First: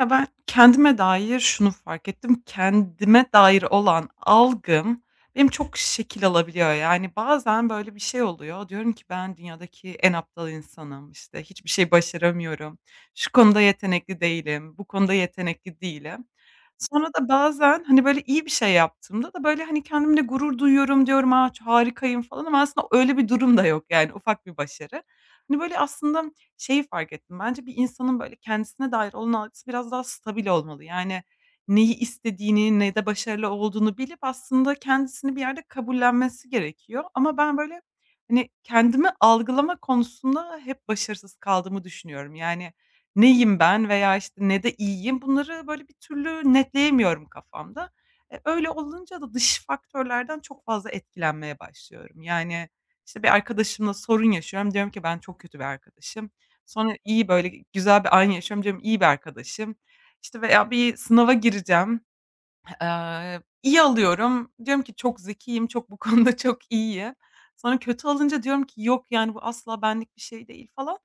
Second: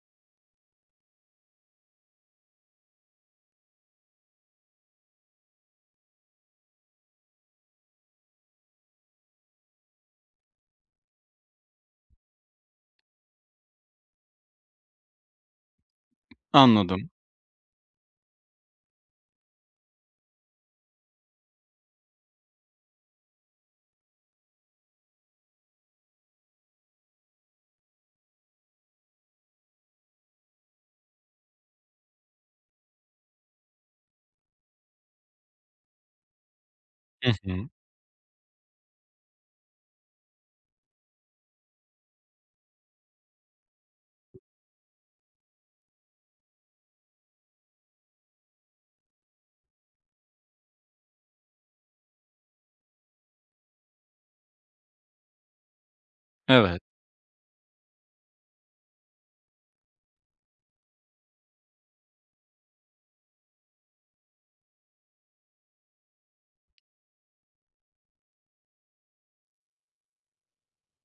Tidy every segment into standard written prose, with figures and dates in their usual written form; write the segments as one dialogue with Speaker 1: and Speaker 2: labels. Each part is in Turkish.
Speaker 1: Ya, ben kendime dair şunu fark ettim, kendime dair olan algım benim çok şekil alabiliyor. Yani, bazen böyle bir şey oluyor, diyorum ki ben dünyadaki en aptal insanım, işte, hiçbir şey başaramıyorum, şu konuda yetenekli değilim, bu konuda yetenekli değilim. Sonra
Speaker 2: Anladım.
Speaker 1: da bazen, hani, böyle iyi bir şey yaptığımda da böyle, hani, kendimle gurur duyuyorum, diyorum, "A, harikayım." falan ama aslında öyle bir durum da yok, yani, ufak bir başarı. Hani, böyle aslında şeyi fark ettim. Bence bir insanın böyle kendisine dair olan algısı biraz daha stabil olmalı. Yani neyi istediğini, ne de başarılı olduğunu bilip aslında kendisini bir yerde kabullenmesi gerekiyor.
Speaker 2: Hı
Speaker 1: Ama ben
Speaker 2: hı.
Speaker 1: böyle, hani, kendimi algılama konusunda hep başarısız kaldığımı düşünüyorum. Yani neyim ben veya, işte, ne de iyiyim bunları böyle bir türlü netleyemiyorum kafamda. E, öyle olunca da dış faktörlerden çok fazla etkilenmeye başlıyorum. Yani, işte, bir arkadaşımla sorun yaşıyorum. Diyorum ki ben çok kötü bir arkadaşım.
Speaker 2: Evet,
Speaker 1: Sonra iyi, böyle, güzel bir an yaşıyorum. Diyorum iyi bir arkadaşım. İşte veya bir sınava gireceğim. İyi alıyorum. Diyorum ki çok zekiyim, çok bu konuda çok iyiyim. Sonra kötü alınca diyorum ki yok, yani, bu asla benlik bir şey değil falan.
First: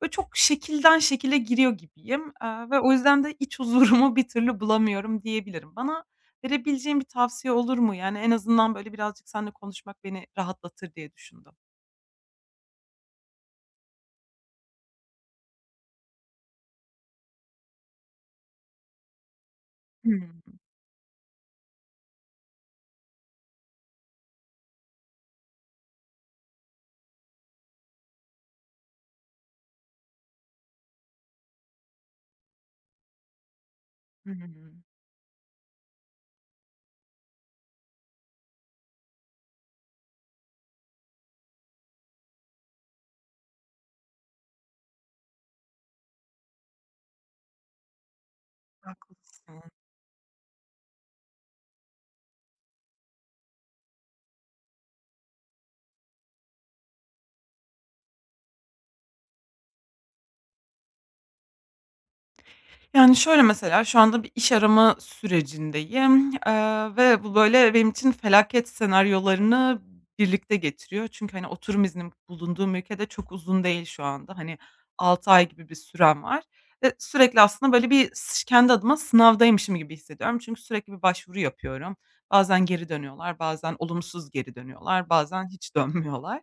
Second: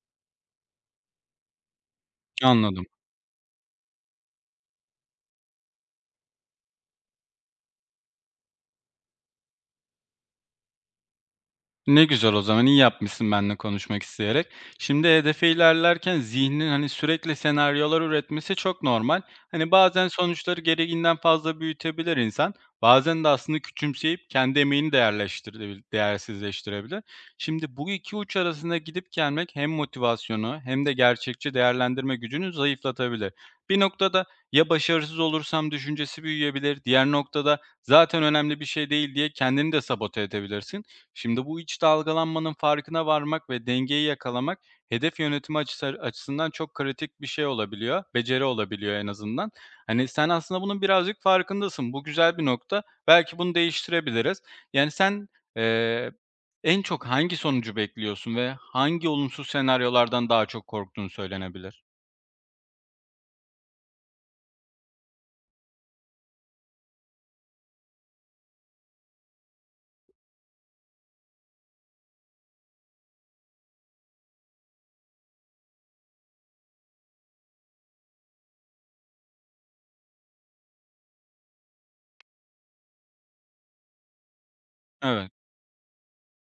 Speaker 1: Böyle çok şekilden şekile giriyor gibiyim, ve
Speaker 2: anladım.
Speaker 1: o yüzden de iç huzurumu bir türlü bulamıyorum diyebilirim. Bana verebileceğin bir tavsiye olur mu? Yani en azından böyle birazcık seninle konuşmak beni rahatlatır diye düşündüm.
Speaker 2: Ne güzel o zaman, iyi yapmışsın benimle konuşmak isteyerek. Şimdi hedefe ilerlerken zihnin, hani, sürekli senaryolar üretmesi çok normal. Hani, bazen
Speaker 1: Hımm.
Speaker 2: sonuçları gereğinden fazla büyütebilir insan, bazen de aslında küçümseyip kendi emeğini değerleştirebilir, değersizleştirebilir. Şimdi bu 2 uç arasında gidip gelmek hem motivasyonu hem de gerçekçi değerlendirme gücünü zayıflatabilir. Bir noktada
Speaker 1: Hı hı.
Speaker 2: "Ya başarısız olursam?" düşüncesi büyüyebilir, diğer noktada "Zaten önemli bir şey değil." diye kendini de sabote edebilirsin. Şimdi bu iç dalgalanmanın farkına varmak ve dengeyi yakalamak hedef yönetimi açısı açısından çok kritik bir şey olabiliyor, beceri olabiliyor en azından.
Speaker 1: Haklısın.
Speaker 2: Hani sen aslında bunun birazcık farkındasın. Bu güzel bir nokta. Belki bunu değiştirebiliriz. Yani sen, eee, en çok hangi sonucu bekliyorsun ve hangi olumsuz senaryolardan daha çok korktuğun söylenebilir?
Speaker 1: Yani, şöyle mesela, şu anda bir iş arama sürecindeyim, ve bu, böyle, benim için felaket senaryolarını birlikte getiriyor. Çünkü, hani, oturum iznim bulunduğum ülkede çok uzun değil şu anda. Hani, 6 ay gibi bir sürem var ve sürekli aslında, böyle, bir s kendi adıma sınavdaymışım gibi hissediyorum. Çünkü sürekli bir başvuru yapıyorum. Bazen geri dönüyorlar, bazen olumsuz geri dönüyorlar,
Speaker 2: Evet.
Speaker 1: bazen hiç dönmüyorlar.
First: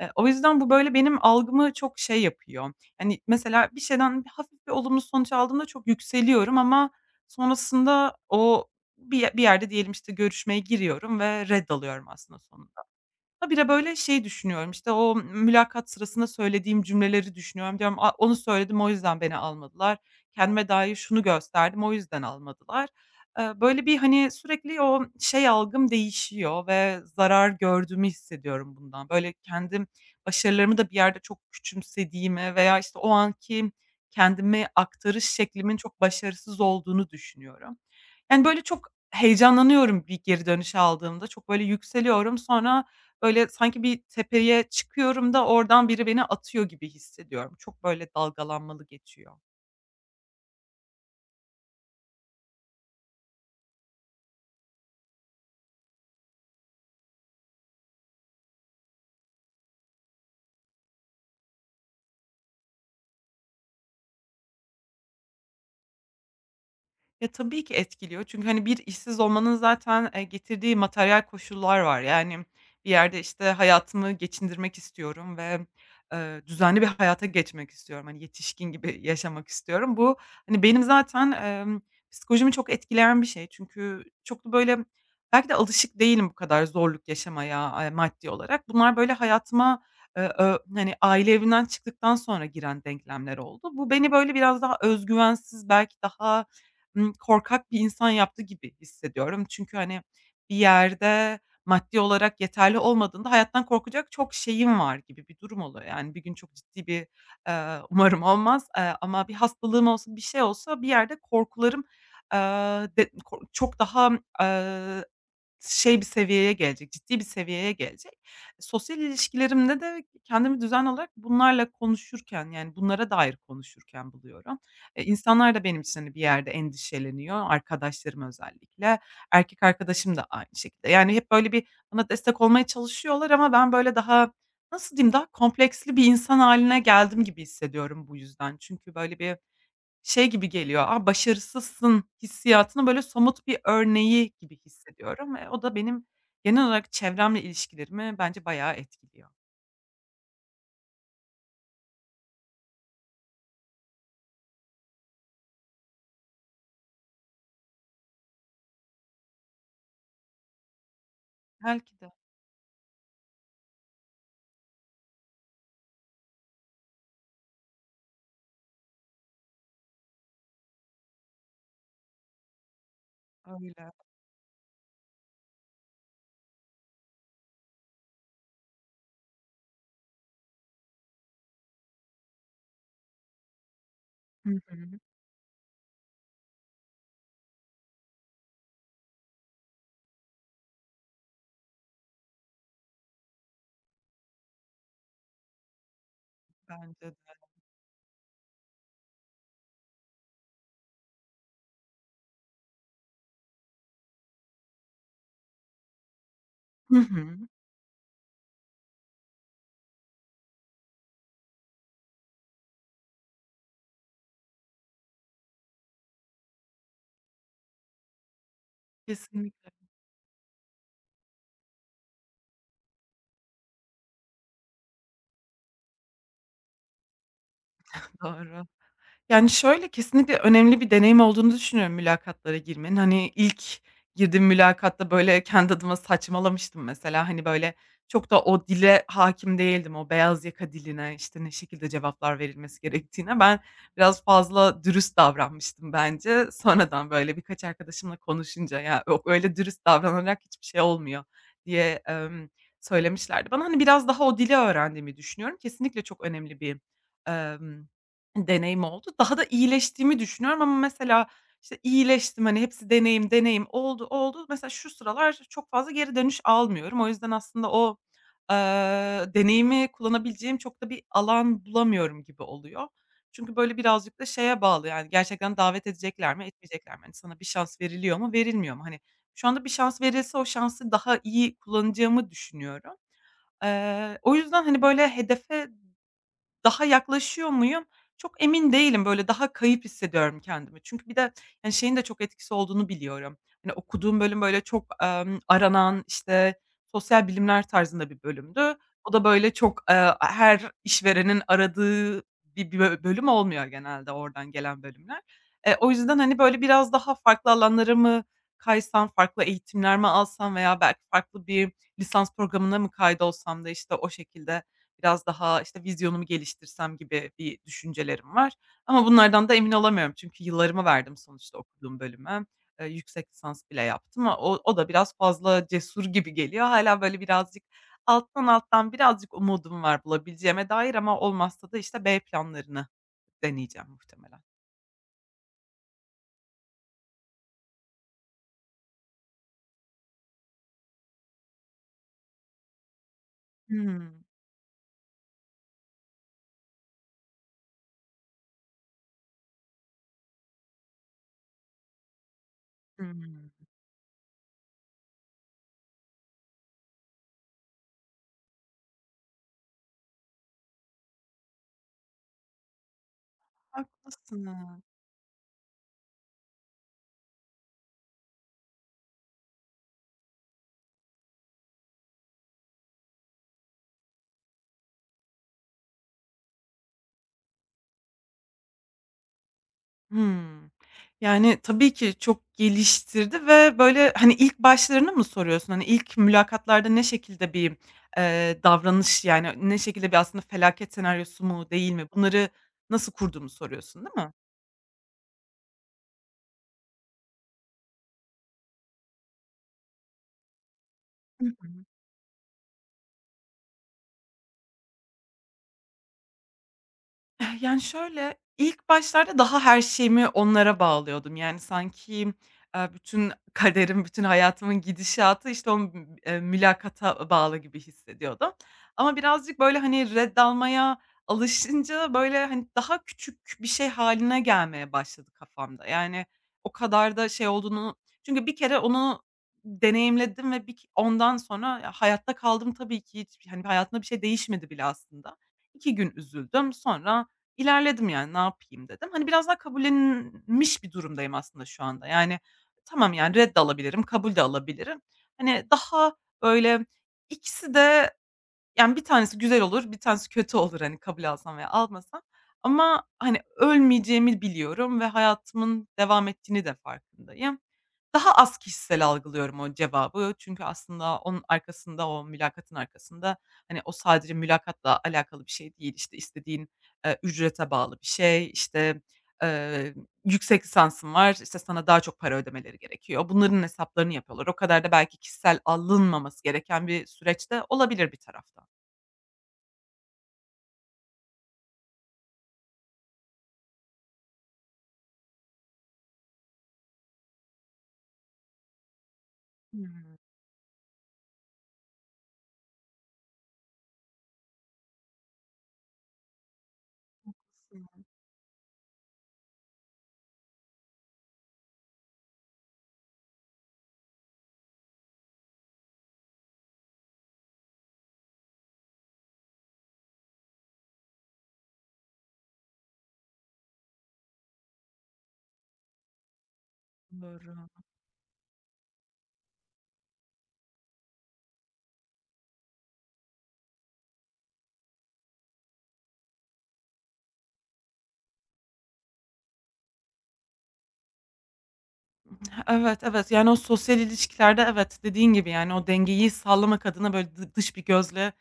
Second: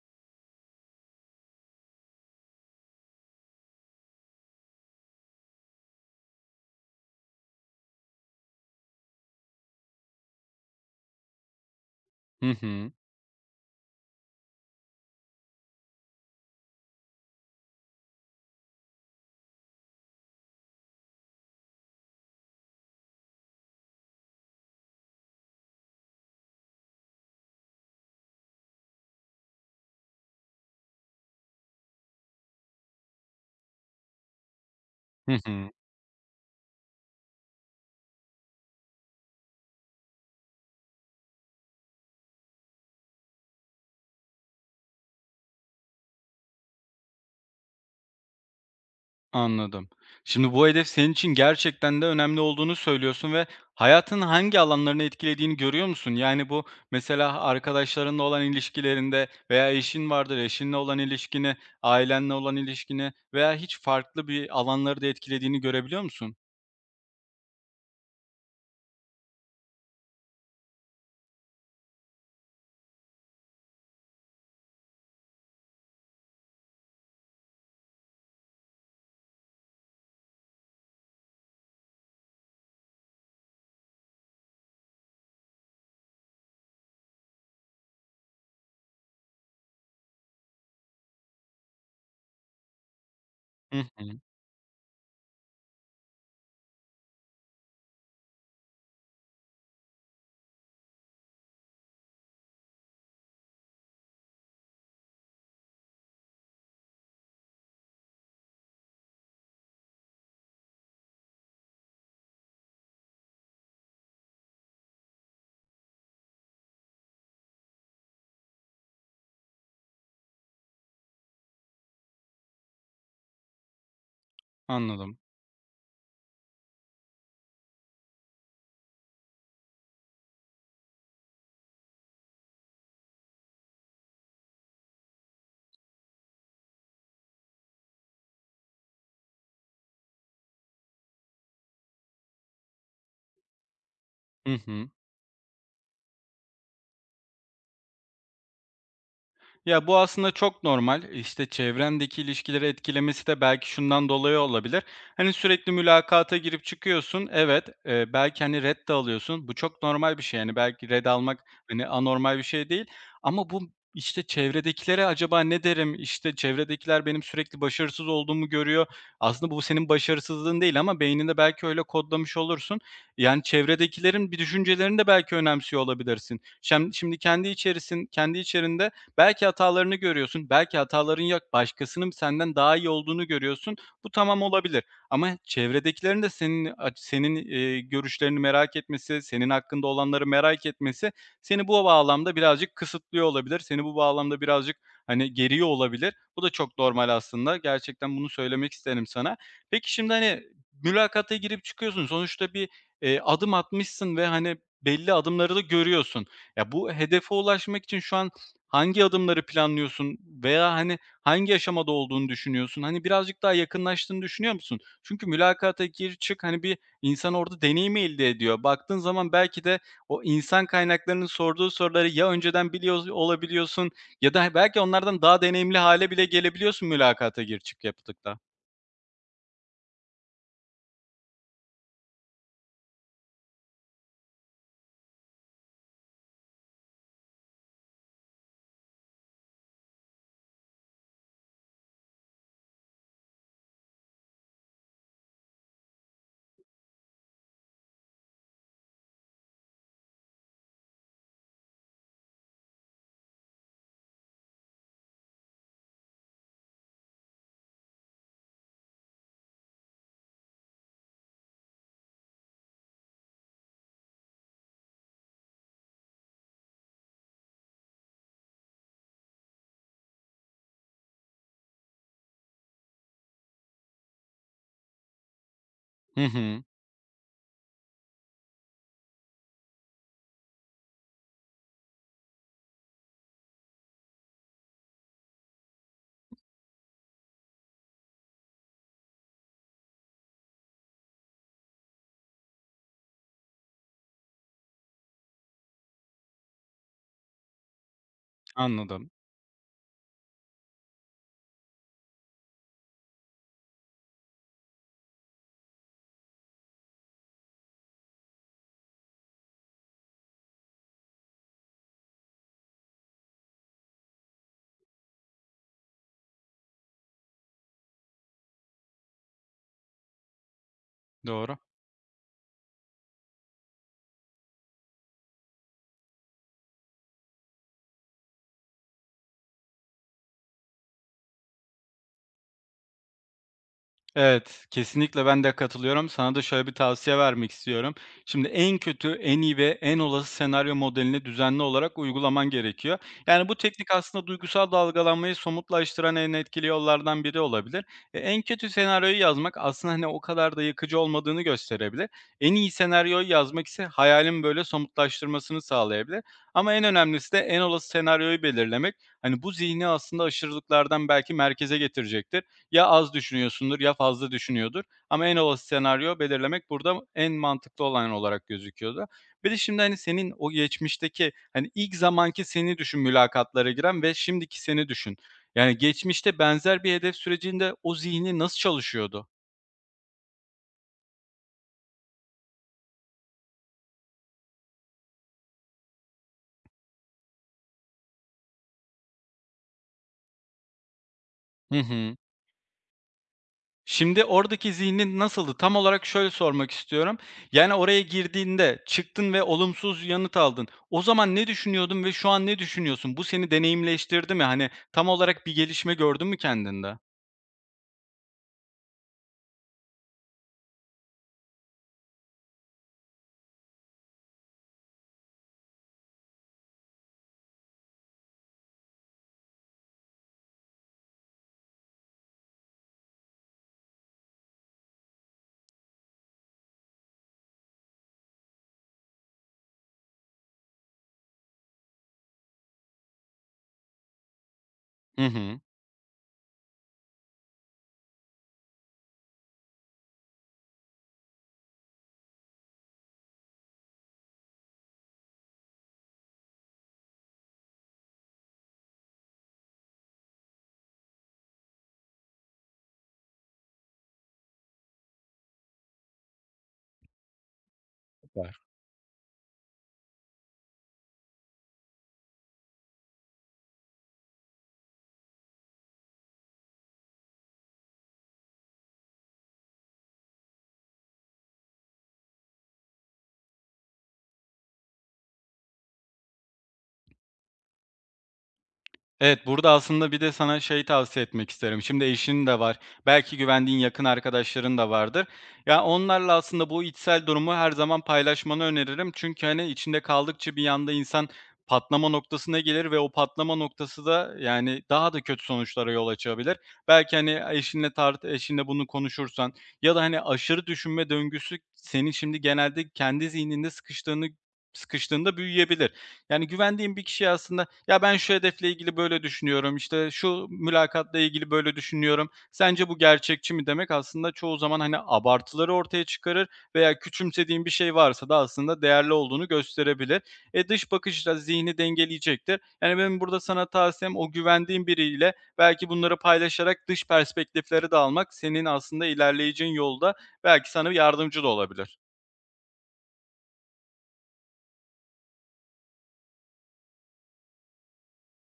Speaker 1: O yüzden bu, böyle, benim algımı çok şey yapıyor. Hani, mesela bir şeyden hafif bir olumlu sonuç aldığımda çok yükseliyorum ama sonrasında o bir yerde diyelim, işte, görüşmeye giriyorum ve red alıyorum aslında
Speaker 2: Hı
Speaker 1: sonuç.
Speaker 2: hı.
Speaker 1: Habire böyle şey düşünüyorum, işte, o mülakat sırasında söylediğim cümleleri düşünüyorum. Diyorum, "A, onu söyledim, o yüzden beni almadılar. Kendime dair şunu gösterdim, o yüzden almadılar." Böyle bir, hani, sürekli o şey algım değişiyor ve zarar gördüğümü hissediyorum bundan. Böyle kendim başarılarımı da bir yerde çok küçümsediğimi veya, işte, o anki kendime aktarış
Speaker 2: Hı hı.
Speaker 1: şeklimin çok başarısız olduğunu düşünüyorum. Yani, böyle, çok heyecanlanıyorum bir geri dönüş aldığımda. Çok, böyle, yükseliyorum. Sonra, böyle, sanki bir tepeye çıkıyorum da oradan biri beni atıyor gibi hissediyorum. Çok, böyle, dalgalanmalı geçiyor.
Speaker 2: Anladım. Şimdi bu hedef senin için gerçekten de önemli olduğunu söylüyorsun ve hayatın hangi alanlarını etkilediğini görüyor musun? Yani bu mesela arkadaşlarınla olan ilişkilerinde veya eşin vardır, eşinle olan ilişkini, ailenle olan ilişkini veya hiç farklı bir alanları da etkilediğini görebiliyor musun?
Speaker 1: Ya, tabii ki etkiliyor. Çünkü, hani, bir işsiz olmanın zaten, getirdiği materyal koşullar var. Yani, bir yerde, işte, hayatımı geçindirmek istiyorum ve, düzenli bir hayata geçmek istiyorum. Hani, yetişkin gibi yaşamak istiyorum. Bu, hani, benim zaten, psikolojimi çok etkileyen bir şey. Çünkü çok da, böyle, belki de alışık değilim bu kadar zorluk yaşamaya, maddi olarak. Bunlar, böyle, hayatıma, ö hani, aile evinden çıktıktan sonra giren denklemler oldu.
Speaker 2: Hı
Speaker 1: Bu
Speaker 2: hı.
Speaker 1: beni, böyle, biraz daha özgüvensiz belki daha korkak bir insan yaptı gibi hissediyorum. Çünkü, hani, bir yerde maddi olarak yeterli olmadığında hayattan korkacak çok şeyim var gibi bir durum oluyor. Yani, bir gün çok ciddi bir, umarım olmaz, ama bir hastalığım olsa, bir şey olsa bir yerde korkularım, eee, de ko çok daha, şey bir seviyeye gelecek, ciddi bir seviyeye gelecek. Sosyal ilişkilerimde de kendimi düzenli olarak bunlarla konuşurken, yani bunlara dair konuşurken buluyorum. E,
Speaker 2: Anladım.
Speaker 1: insanlar da benim için, hani, bir yerde endişeleniyor, arkadaşlarım özellikle. Erkek arkadaşım da aynı şekilde. Yani hep böyle bir bana destek olmaya çalışıyorlar ama ben böyle daha, nasıl diyeyim, daha kompleksli bir insan haline geldim gibi hissediyorum bu yüzden. Çünkü böyle bir şey gibi geliyor, "A, başarısızsın." hissiyatının böyle somut bir örneği
Speaker 2: Hı
Speaker 1: gibi
Speaker 2: hı.
Speaker 1: hissediyorum. O da benim genel olarak çevremle ilişkilerimi bence bayağı etkiliyor.
Speaker 2: Ya, bu aslında çok normal. İşte, çevrendeki ilişkileri etkilemesi de belki şundan dolayı olabilir. Hani, sürekli mülakata girip çıkıyorsun. Evet, belki, hani, red de alıyorsun. Bu çok normal bir şey. Yani belki red almak, hani,
Speaker 1: Belki de
Speaker 2: anormal bir şey değil ama bu, işte, çevredekilere acaba ne derim? İşte, çevredekiler benim sürekli başarısız olduğumu görüyor. Aslında bu senin başarısızlığın değil ama beyninde belki öyle kodlamış olursun. Yani,
Speaker 1: öyle.
Speaker 2: çevredekilerin bir düşüncelerini de belki önemsiyor olabilirsin. Şem şimdi kendi içerisin kendi içerinde belki hatalarını görüyorsun, belki hataların yok. Başkasının senden daha iyi olduğunu görüyorsun. Bu tamam
Speaker 1: Hı hı.
Speaker 2: olabilir ama çevredekilerin de senin aç senin, görüşlerini merak etmesi, senin hakkında olanları merak etmesi seni bu bağlamda birazcık kısıtlıyor olabilir. Seni bu bağlamda birazcık, hani, geriyor olabilir. Bu da çok
Speaker 1: Bence
Speaker 2: normal
Speaker 1: de.
Speaker 2: aslında. Gerçekten bunu söylemek isterim sana. Peki şimdi, hani, mülakata girip çıkıyorsun. Sonuçta bir, adım atmışsın ve, hani, belli adımları da görüyorsun. Ya, bu
Speaker 1: Hı
Speaker 2: hedefe
Speaker 1: hı.
Speaker 2: ulaşmak için şu an hangi adımları planlıyorsun veya, hani, hangi aşamada olduğunu düşünüyorsun? Hani, birazcık daha yakınlaştığını düşünüyor musun? Çünkü mülakata gir çık, hani, bir insan orada deneyimi elde ediyor. Baktığın zaman belki
Speaker 1: Kesinlikle.
Speaker 2: de o insan kaynaklarının sorduğu soruları ya önceden biliyor olabiliyorsun ya da belki onlardan daha deneyimli hale bile gelebiliyorsun mülakata gir çık yaptıkta.
Speaker 1: Doğru. Yani, şöyle, kesinlikle önemli bir deneyim olduğunu düşünüyorum mülakatlara girmenin. Hani, ilk girdiğim mülakatta, böyle, kendi adıma saçmalamıştım mesela. Hani, böyle, çok da o dile hâkim değildim. O beyaz yaka diline, işte, ne şekilde cevaplar verilmesi gerektiğine. Ben biraz fazla dürüst davranmıştım bence. Sonradan, böyle, birkaç arkadaşımla konuşunca, "Ya, o öyle dürüst davranarak hiçbir şey olmuyor." diye, söylemişlerdi bana. Hani, biraz daha o dili öğrendiğimi düşünüyorum. Kesinlikle çok önemli bir, emm, deneyim oldu. Daha da iyileştiğimi düşünüyorum ama mesela, işte, iyileştim, hani, hepsi deneyim, oldu. Mesela şu sıralar çok fazla geri dönüş almıyorum. O yüzden aslında o, eee, deneyimi kullanabileceğim çok da bir alan bulamıyorum gibi oluyor. Çünkü, böyle, birazcık da şeye bağlı, yani, gerçekten davet
Speaker 2: Hı
Speaker 1: edecekler mi,
Speaker 2: hı.
Speaker 1: etmeyecekler mi? Hani, sana bir şans veriliyor mu, verilmiyor mu? Hani, şu anda bir şans verilse o şansı daha iyi kullanacağımı düşünüyorum. O yüzden, hani, böyle, hedefe daha yaklaşıyor muyum? Çok emin değilim, böyle, daha kayıp hissediyorum kendimi. Çünkü bir de, hani, şeyin de çok etkisi olduğunu biliyorum. Hani, okuduğum bölüm, böyle, çok, aranan, işte, sosyal bilimler tarzında bir bölümdü.
Speaker 2: Anladım.
Speaker 1: O da, böyle, çok, her işverenin aradığı bir bir bö bölüm olmuyor genelde oradan gelen bölümler. O yüzden, hani, böyle, biraz daha farklı alanlara mı kaysam, farklı eğitimler mi alsam veya belki farklı bir lisans programına mı kaydolsam da, işte, o şekilde biraz daha, işte, vizyonumu geliştirsem gibi bir düşüncelerim var ama bunlardan da emin olamıyorum. Çünkü yıllarımı verdim
Speaker 2: Doğru.
Speaker 1: sonuçta okuduğum bölüme. Yüksek lisans bile yaptım. Ama o da biraz fazla cesur gibi geliyor. Hala böyle birazcık alttan alttan birazcık umudum var bulabileceğime dair ama olmazsa da, işte, B planlarını deneyeceğim muhtemelen.
Speaker 2: Evet, kesinlikle ben de katılıyorum. Sana da şöyle bir tavsiye vermek istiyorum. Şimdi en kötü, en iyi ve en olası senaryo modelini düzenli olarak uygulaman gerekiyor. Yani bu teknik
Speaker 1: Hımm.
Speaker 2: aslında duygusal dalgalanmayı somutlaştıran en etkili yollardan biri olabilir. E, en kötü senaryoyu yazmak aslında hani o kadar da yıkıcı olmadığını gösterebilir. En iyi senaryoyu
Speaker 1: Hımm.
Speaker 2: yazmak ise hayalin böyle somutlaştırmasını sağlayabilir. Ama en önemlisi de en olası senaryoyu belirlemek. Hani bu zihni aslında aşırılıklardan belki merkeze getirecektir ya az düşünüyorsundur ya fazla
Speaker 1: Haklısın.
Speaker 2: düşünüyordur ama en olası senaryo belirlemek burada en mantıklı olan olarak gözüküyordu. Bir de şimdi, hani, senin o geçmişteki, hani, ilk zamanki seni düşün mülakatlara giren ve şimdiki seni düşün. Yani, geçmişte benzer bir hedef sürecinde o zihnin nasıl çalışıyordu?
Speaker 1: Hımm. Yani, tabii ki çok geliştirdi ve, böyle, hani, ilk başlarını mı soruyorsun? Hani, ilk mülakatlarda ne şekilde bir, davranış, yani, ne şekilde bir aslında felaket senaryosu mu
Speaker 2: Hı
Speaker 1: değil mi?
Speaker 2: hı.
Speaker 1: Bunları nasıl kurduğunu soruyorsun,
Speaker 2: Şimdi
Speaker 1: değil mi?
Speaker 2: oradaki zihnin nasıldı? Tam olarak şöyle sormak istiyorum. Yani oraya girdiğinde çıktın ve olumsuz yanıt aldın. O zaman ne
Speaker 1: Hı hı.
Speaker 2: düşünüyordun ve şu an ne düşünüyorsun? Bu seni deneyimleştirdi mi? Hani tam olarak bir gelişme gördün mü kendinde?
Speaker 1: Eh, yani, şöyle, ilk başlarda daha her şeyimi onlara bağlıyordum. Yani, sanki, bütün kaderim, bütün hayatımın gidişatı, işte, o, mülakata bağlı gibi hissediyordum. Ama birazcık, böyle, hani, reddalmaya alışınca, böyle, hani, daha küçük bir şey haline gelmeye başladı kafamda. Yani, o kadar da şey olduğunu. Çünkü bir kere onu deneyimledim ve bir ondan sonra ya, hayatta kaldım tabii ki hiç, hani, hayatımda bir şey değişmedi bile
Speaker 2: Hı
Speaker 1: aslında.
Speaker 2: hı.
Speaker 1: 2 gün üzüldüm, sonra İlerledim yani, ne yapayım dedim. Hani, biraz daha kabullenmiş bir durumdayım aslında şu anda. Yani, tamam, yani, red de alabilirim, kabul de alabilirim. Hani, daha, böyle, ikisi de yani, bir tanesi güzel olur, bir tanesi kötü olur, hani, kabul alsam veya almasam ama, hani, ölmeyeceğimi biliyorum ve hayatımın devam ettiğini de farkındayım. Daha az kişisel algılıyorum o cevabı çünkü aslında onun arkasında, o mülakatın arkasında, hani, o sadece mülakatla alakalı bir şey değil. İşte, istediğin, ücrete bağlı bir şey, işte, eee, yüksek lisansın var, işte, sana daha çok para ödemeleri gerekiyor. Bunların hesaplarını yapıyorlar. O kadar da belki kişisel alınmaması gereken bir süreçte olabilir bir taraftan.
Speaker 2: Evet, burada aslında bir de sana şey tavsiye etmek isterim. Şimdi eşin de var. Belki güvendiğin yakın arkadaşların da vardır. Ya onlarla aslında bu içsel durumu her zaman paylaşmanı öneririm. Çünkü hani içinde
Speaker 1: Hımm.
Speaker 2: kaldıkça bir yanda insan patlama noktasına gelir ve o patlama noktası da yani daha da kötü sonuçlara yol açabilir. Belki hani eşinle tart eşinle bunu konuşursan ya da hani aşırı düşünme döngüsü senin şimdi genelde kendi zihninde sıkıştığını sıkıştığında büyüyebilir. Yani güvendiğin bir kişiye aslında, "Ya, ben şu hedefle ilgili böyle düşünüyorum, işte, şu mülakatla ilgili böyle düşünüyorum, sence bu gerçekçi mi?" demek aslında çoğu zaman, hani, abartıları ortaya çıkarır veya küçümsediğin bir
Speaker 1: Anlıyorum.
Speaker 2: şey varsa da aslında değerli olduğunu gösterebilir. E, dış bakışla da zihni dengeleyecektir. Yani benim burada sana tavsiyem o güvendiğin biriyle belki bunları paylaşarak dış perspektifleri de almak senin aslında ilerleyeceğin yolda belki sana yardımcı da olabilir.
Speaker 1: Evet, evet, yani, o sosyal ilişkilerde evet, dediğin gibi, yani, o dengeyi sağlamak adına, böyle, dış bir gözle,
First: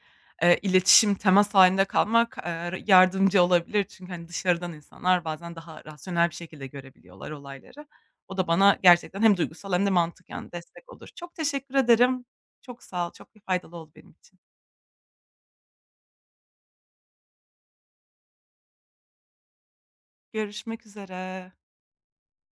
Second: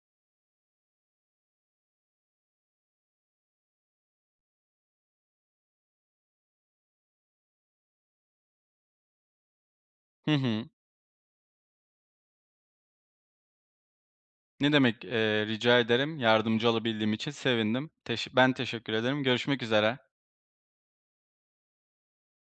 Speaker 1: iletişim, temas hâlinde kalmak, yardımcı olabilir. Çünkü, hani, dışarıdan insanlar bazen daha rasyonel bir şekilde görebiliyorlar olayları. O da bana gerçekten hem duygusal hem de
Speaker 2: Hı
Speaker 1: mantıken
Speaker 2: hı.
Speaker 1: destek olur. Çok teşekkür ederim. Çok sağ ol. Çok faydalı oldu benim için.
Speaker 2: Ne demek, rica ederim. Yardımcı olabildiğim için sevindim. Teş ben teşekkür ederim. Görüşmek üzere.
Speaker 1: Görüşmek üzere.